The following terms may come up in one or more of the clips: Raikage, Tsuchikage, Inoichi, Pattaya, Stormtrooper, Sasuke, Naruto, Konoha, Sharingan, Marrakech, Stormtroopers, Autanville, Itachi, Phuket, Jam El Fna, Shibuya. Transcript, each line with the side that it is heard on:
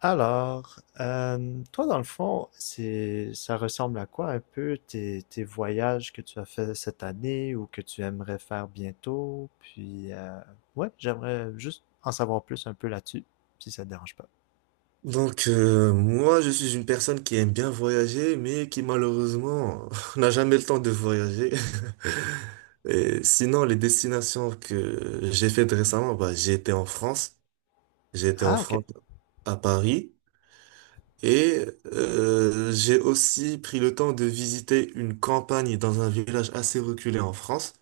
left: Toi, dans le fond, c'est, ça ressemble à quoi un peu tes voyages que tu as fait cette année ou que tu aimerais faire bientôt? Ouais, j'aimerais juste en savoir plus un peu là-dessus, si ça te dérange pas.
right: Moi, je suis une personne qui aime bien voyager, mais qui malheureusement n'a jamais le temps de voyager. Et sinon, les destinations que j'ai faites récemment, j'ai été en France, j'ai été en
left: Ah, ok.
right: France à Paris, et j'ai aussi pris le temps de visiter une campagne dans un village assez reculé en France,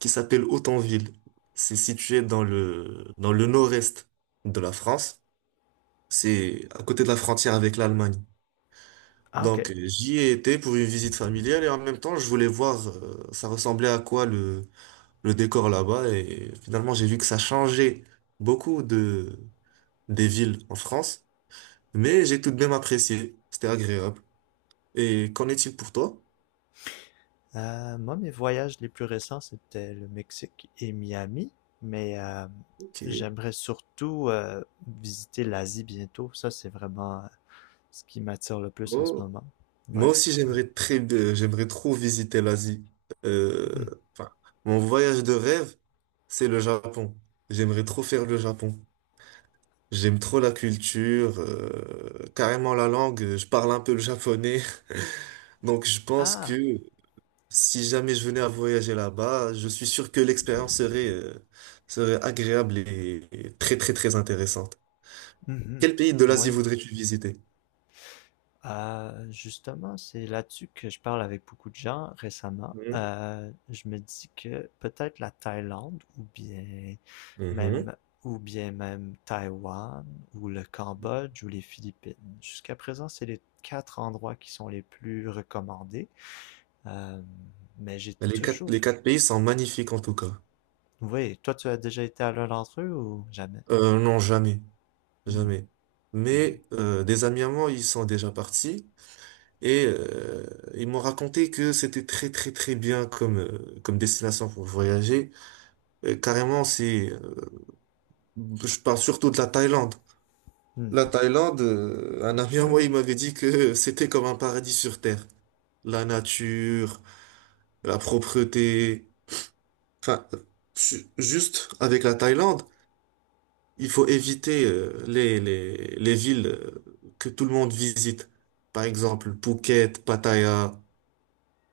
right: qui s'appelle Autanville. C'est situé dans le nord-est de la France. C'est à côté de la frontière avec l'Allemagne.
left: Ah, ok.
right: J'y ai été pour une visite familiale et en même temps, je voulais voir ça ressemblait à quoi le décor là-bas. Et finalement, j'ai vu que ça changeait beaucoup de, des villes en France, mais j'ai tout de même apprécié. C'était agréable. Et qu'en est-il pour toi?
left: Moi, mes voyages les plus récents, c'était le Mexique et Miami, mais
right: Ok.
left: j'aimerais surtout visiter l'Asie bientôt. Ça, c'est vraiment ce qui m'attire le plus en ce
right: Oh.
left: moment.
right: Moi
left: Ouais.
right: aussi, j'aimerais trop visiter l'Asie.
left: Hmm.
right: Enfin, mon voyage de rêve, c'est le Japon. J'aimerais trop faire le Japon. J'aime trop la culture, carrément la langue. Je parle un peu le japonais. Donc je pense
left: Ah,
right: que si jamais je venais à voyager là-bas, je suis sûr que l'expérience serait agréable et très très très intéressante.
left: mhm.
right: Quel pays de l'Asie
left: Ouais.
right: voudrais-tu visiter?
left: Justement, c'est là-dessus que je parle avec beaucoup de gens récemment.
right: Mhm.
left: Je me dis que peut-être la Thaïlande
right: Mhm.
left: même ou bien même Taïwan ou le Cambodge ou les Philippines. Jusqu'à présent, c'est les quatre endroits qui sont les plus recommandés. Euh, mais j'ai toujours...
right: Les quatre pays sont magnifiques en tout cas.
left: Oui, toi, tu as déjà été à l'un d'entre eux ou jamais?
right: Non, jamais,
left: Hmm,
right: jamais.
left: mhm,
right: Mais des amis à moi, ils sont déjà partis. Et ils m'ont raconté que c'était très très très bien comme comme destination pour voyager. Carrément, c'est je parle surtout de la Thaïlande.
left: hmm.
right: La Thaïlande, un ami à moi, il
left: Ouais.
right: m'avait dit que c'était comme un paradis sur terre. La nature, la propreté. Enfin, juste avec la Thaïlande, il faut éviter les villes que tout le monde visite. Par exemple, Phuket, Pattaya.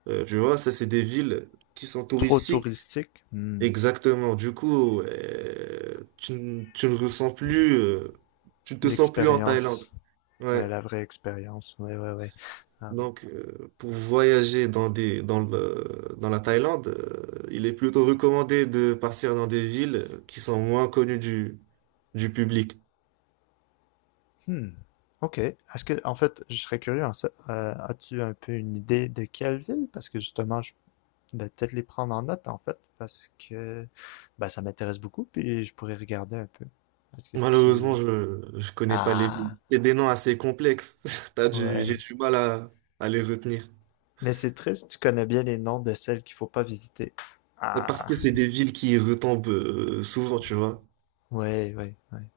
right: Tu vois, ça, c'est des villes qui sont
left: Trop
right: touristiques.
left: touristique? Hmm.
right: Exactement. Du coup, tu ne ressens plus, tu ne te sens plus en Thaïlande.
left: L'expérience. Ouais,
right: Ouais.
left: la vraie expérience. Ouais, ouais, ouais. Ah oui.
right: Pour voyager dans des, dans le, dans la Thaïlande, il est plutôt recommandé de partir dans des villes qui sont moins connues du public.
left: Hmm. OK. Est-ce que, en fait, je serais curieux, as-tu un peu une idée de quelle ville? Parce que justement, je vais peut-être les prendre en note, en fait, parce que bah ça m'intéresse beaucoup, puis je pourrais regarder un peu. Est-ce que tu...
right: Malheureusement, je connais pas les villes.
left: Ah,
right: C'est des noms assez complexes. J'ai
left: ouais.
right: du mal
left: C-
right: à les retenir.
left: Mais c'est triste, tu connais bien les noms de celles qu'il faut pas visiter.
right: Parce
left: Ah,
right: que c'est des villes qui retombent souvent, tu vois.
left: ouais, ouais, ouais.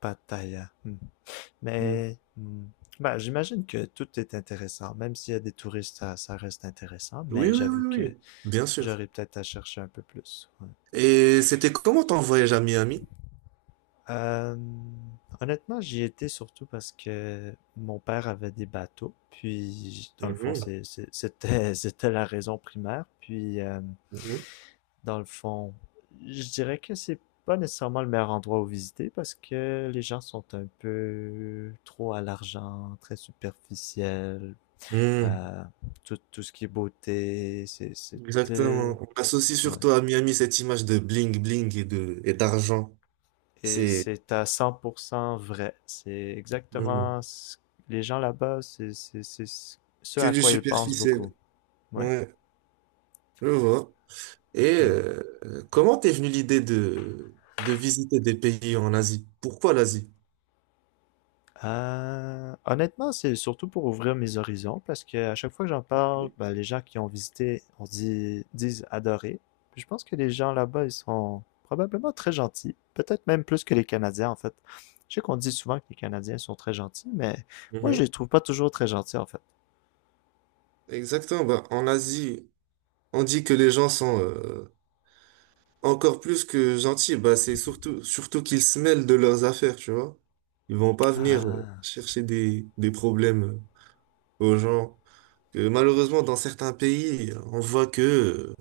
left: Pattaya. Hmm.
right: Mm.
left: Mais ben, j'imagine que tout est intéressant. Même s'il y a des touristes, ça reste intéressant.
right: Oui,
left: Mais
right: oui,
left: j'avoue
right: oui,
left: que
right: oui, bien sûr.
left: j'aurais peut-être à chercher un peu plus. Ouais.
right: Et c'était comment ton voyage à Miami?
left: Euh, honnêtement, j'y étais surtout parce que mon père avait des bateaux. Puis, dans le fond,
right: Mhm,
left: c'était, c'était la raison primaire.
right: mhm.
left: Dans le fond, je dirais que c'est pas nécessairement le meilleur endroit où visiter parce que les gens sont un peu trop à l'argent, très superficiels,
right: Mm.
left: euh, tout, tout ce qui est beauté, euh,
right: Exactement. On associe
left: ouais.
right: surtout à Miami cette image de bling bling et d'argent.
left: Et
right: C'est
left: c'est à 100% vrai. C'est
right: mhm,
left: exactement ce- les gens là-bas, c'est ce
right: que
left: à
right: du
left: quoi ils pensent beaucoup.
right: superficiel.
left: Ouais,
right: Ouais, je vois. Et
left: ouais.
right: comment t'es venue l'idée de visiter des pays en Asie? Pourquoi l'Asie?
left: Honnêtement, c'est surtout pour ouvrir mes horizons parce que à chaque fois que j'en parle, ben, les gens qui ont visité disent adorer. Puis je pense que les gens là-bas, ils sont probablement très gentils, peut-être même plus que les Canadiens en fait. Je sais qu'on dit souvent que les Canadiens sont très gentils, mais moi je les
right: Mhm.
left: trouve pas toujours très gentils en fait.
right: Exactement. Bah, en Asie, on dit que les gens sont encore plus que gentil, bah c'est surtout surtout qu'ils se mêlent de leurs affaires, tu vois. Ils vont pas venir
left: Ah,
right: chercher des problèmes aux gens. Malheureusement, dans certains pays, on voit que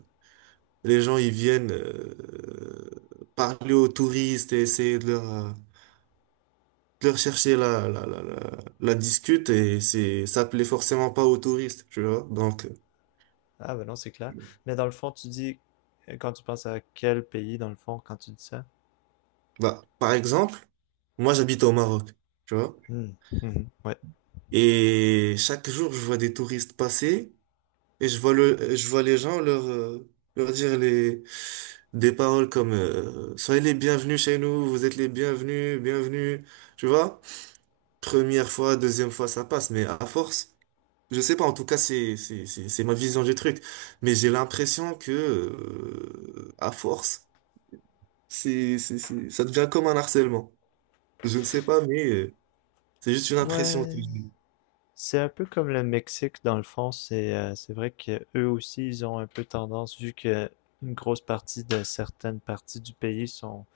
right: les gens ils viennent parler aux touristes et essayer de de leur chercher la discute et c'est ça plaît forcément pas aux touristes, tu vois.
left: ah ben non, c'est clair. Mais dans le fond, tu dis quand tu penses à quel pays dans le fond quand tu dis ça?
right: Bah, par exemple, moi j'habite au Maroc, tu vois,
left: Hmm. Mhm. Ouais.
right: et chaque jour je vois des touristes passer. Et je vois je vois les gens leur dire des paroles comme soyez les bienvenus chez nous, vous êtes les bienvenus, bienvenus. Tu vois? Première fois, deuxième fois, ça passe, mais à force, je sais pas, en tout cas, c'est ma vision du truc. Mais j'ai l'impression que, à force, ça devient comme un harcèlement. Je ne sais pas, mais c'est juste une impression que
left: Ouais,
right: j'ai.
left: c'est un peu comme le Mexique dans le fond, c'est vrai que eux aussi ils ont un peu tendance vu que une grosse partie de certaines parties du pays sont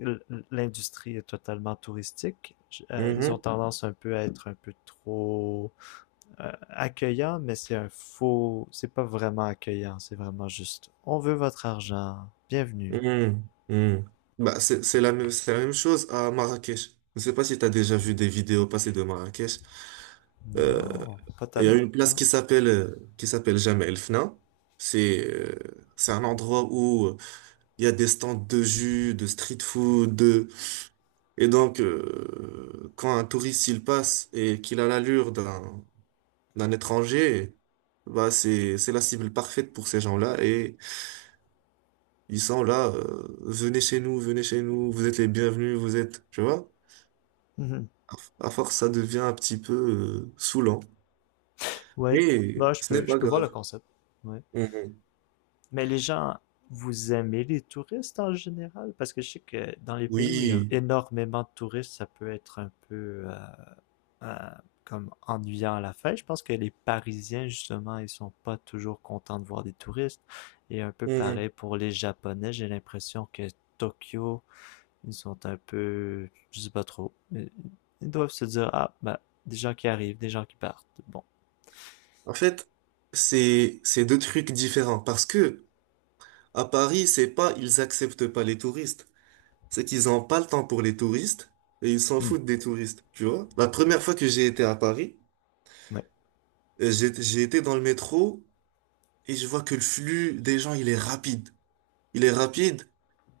left: l- l'industrie est totalement touristique, ils ont
right: Mhm.
left: tendance un peu à être un peu trop accueillants, mais c'est un faux, c'est pas vraiment accueillant, c'est vraiment juste on veut votre argent, bienvenue.
right: Hmm, hmm. Bah, c'est la même, c'est la même chose à Marrakech. Je ne sais pas si tu as déjà vu des vidéos passées de Marrakech. Euh,
left: Non, pas
right: Il y a
left: tellement,
right: une place
left: non.
right: qui s'appelle Jam El Fna. C'est euh, c'est un endroit où il y a des stands de jus, de street food, de... Et donc, quand un touriste il passe et qu'il a l'allure d'un étranger, bah c'est la cible parfaite pour ces gens-là et ils sont là, venez chez nous, vous êtes les bienvenus, vous êtes, tu vois?
left: Mhm.
right: À à force, ça devient un petit peu saoulant.
left: Ouais,
right: Mais
left: moi
right: ce n'est
left: je
right: pas
left: peux voir le
right: grave.
left: concept. Ouais.
right: Mhm.
left: Mais les gens, vous aimez les touristes en général? Parce que je sais que dans les pays où il y a
right: Oui.
left: énormément de touristes, ça peut être un peu euh, comme ennuyant à la fin. Je pense que les Parisiens, justement, ils sont pas toujours contents de voir des touristes. Et un peu
right: Mhm.
left: pareil pour les Japonais, j'ai l'impression que Tokyo, ils sont un peu, je sais pas trop. Ils doivent se dire, ah, bah, des gens qui arrivent, des gens qui partent. Bon.
right: En fait, c'est deux trucs différents parce que à Paris, c'est pas ils acceptent pas les touristes, c'est qu'ils ont pas le temps pour les touristes et ils s'en
left: Hmm.
right: foutent des touristes, tu vois? La première fois que j'ai été à Paris,
left: Oui,
right: j'ai été dans le métro et je vois que le flux des gens, il est rapide. Il est rapide.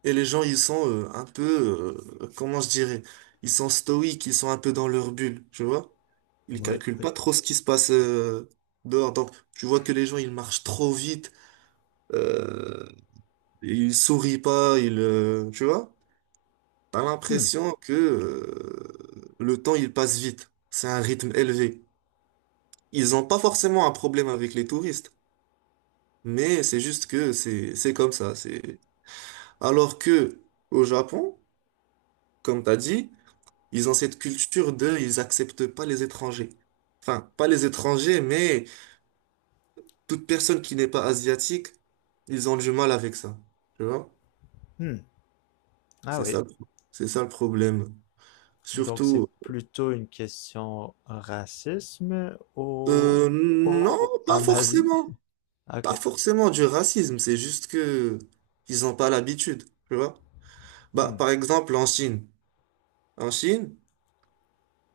right: Et les gens, ils sont comment je dirais, ils sont stoïques, ils sont un peu dans leur bulle, tu vois? Ils
left: oui,
right: calculent
left: oui.
right: pas trop ce qui se passe dehors. Donc, tu vois que les gens, ils marchent trop vite, euh, ils sourient pas, tu vois? T'as
left: Hmm.
right: l'impression que le temps, il passe vite. C'est un rythme élevé. Ils ont pas forcément un problème avec les touristes, mais c'est juste que c'est comme ça. C'est alors que au Japon, comme t'as dit. Ils ont cette culture de, ils acceptent pas les étrangers. Enfin, pas les étrangers, mais toute personne qui n'est pas asiatique, ils ont du mal avec ça. Tu vois?
left: Hmm. Ah
right: C'est
left: oui.
right: ça, le- c'est ça le problème.
left: Donc, c'est
right: Surtout,
left: plutôt une question racisme au...
right: non,
left: au-
right: pas
left: en Asie?
right: forcément.
left: Ah,
right: Pas
left: ok.
right: forcément du racisme, c'est juste que ils n'ont pas l'habitude. Tu vois? Bah,
left: Hmm.
right: par exemple, en Chine. En Chine,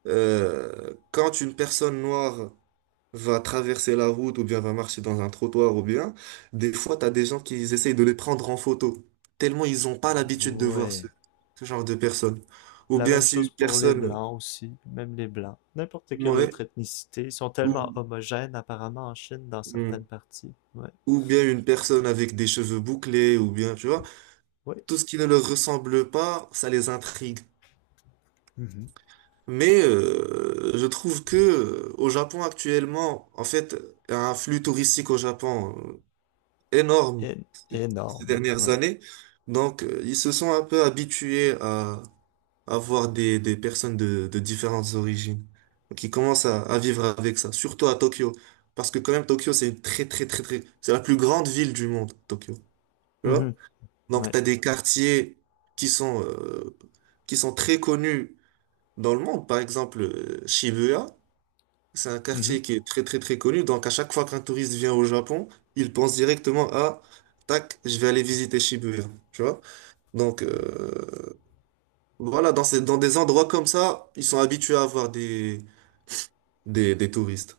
right: quand une personne noire va traverser la route ou bien va marcher dans un trottoir ou bien, des fois, t'as des gens qui ils essayent de les prendre en photo, tellement ils n'ont pas l'habitude de voir
left: Ouais.
right: ce genre de personnes. Ou
left: La
right: bien
left: même
right: si
left: chose
right: une
left: pour les
right: personne,
left: Blancs aussi. Même les Blancs. N'importe quelle autre
right: ouais,
left: ethnicité. Ils sont tellement
right: ou,
left: homogènes apparemment en Chine dans certaines
right: mm,
left: parties. Ouais.
right: ou bien une personne avec des cheveux bouclés, ou bien, tu vois,
left: Oui.
right: tout ce qui ne leur ressemble pas, ça les intrigue.
left: Mhm.
right: Mais je trouve que au Japon actuellement, en fait, il y a un flux touristique au Japon. Énorme
left: É-
right: ces
left: énorme.
right: dernières
left: Ouais.
right: années. Donc, ils se sont un peu habitués à avoir des personnes de différentes origines. Donc, ils commencent à vivre avec ça, surtout à Tokyo. Parce que quand même, Tokyo, c'est une très, très, très, très... C'est la plus grande ville du monde, Tokyo. Tu vois?
left: Mhm.
right: Donc,
left: Ouais.
right: tu as des quartiers qui sont, euh, qui sont très connus dans le monde. Par exemple, Shibuya. C'est un
left: Mhm.
right: quartier qui est très très très connu, donc à chaque fois qu'un touriste vient au Japon, il pense directement à tac, je vais aller visiter Shibuya, tu vois? Donc euh, voilà, dans ces, dans des endroits comme ça, ils sont habitués à avoir des touristes.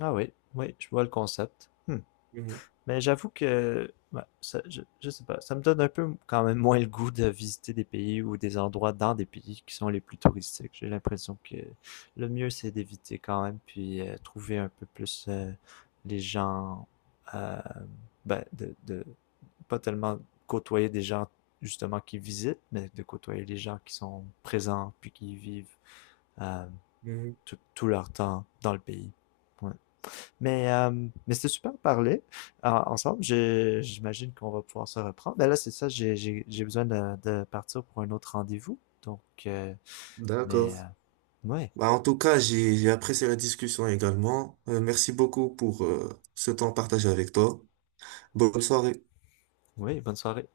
left: Ah oui. Oui, je vois le concept. Hmm.
right: Mhm,
left: Mais j'avoue que, ouais, ça, je sais pas, ça me donne un peu quand même moins le goût de visiter des pays ou des endroits dans des pays qui sont les plus touristiques. J'ai l'impression que le mieux c'est d'éviter quand même, puis trouver un peu plus les gens, euh, ben, de pas tellement côtoyer des gens justement qui visitent, mais de côtoyer les gens qui sont présents puis qui vivent euh,
right: mhm.
left: tout, tout leur temps dans le pays. Ouais. Mais, euh, mais c'était super de parler ensemble. J'imagine qu'on va pouvoir se reprendre. Ben là, c'est ça, j'ai besoin de partir pour un autre rendez-vous. Euh,
right: D'accord.
left: ouais,
right: Bah, en tout cas, j'ai apprécié la discussion également. Merci beaucoup pour ce temps partagé avec toi. Bonne soirée.
left: ouais, bonne soirée.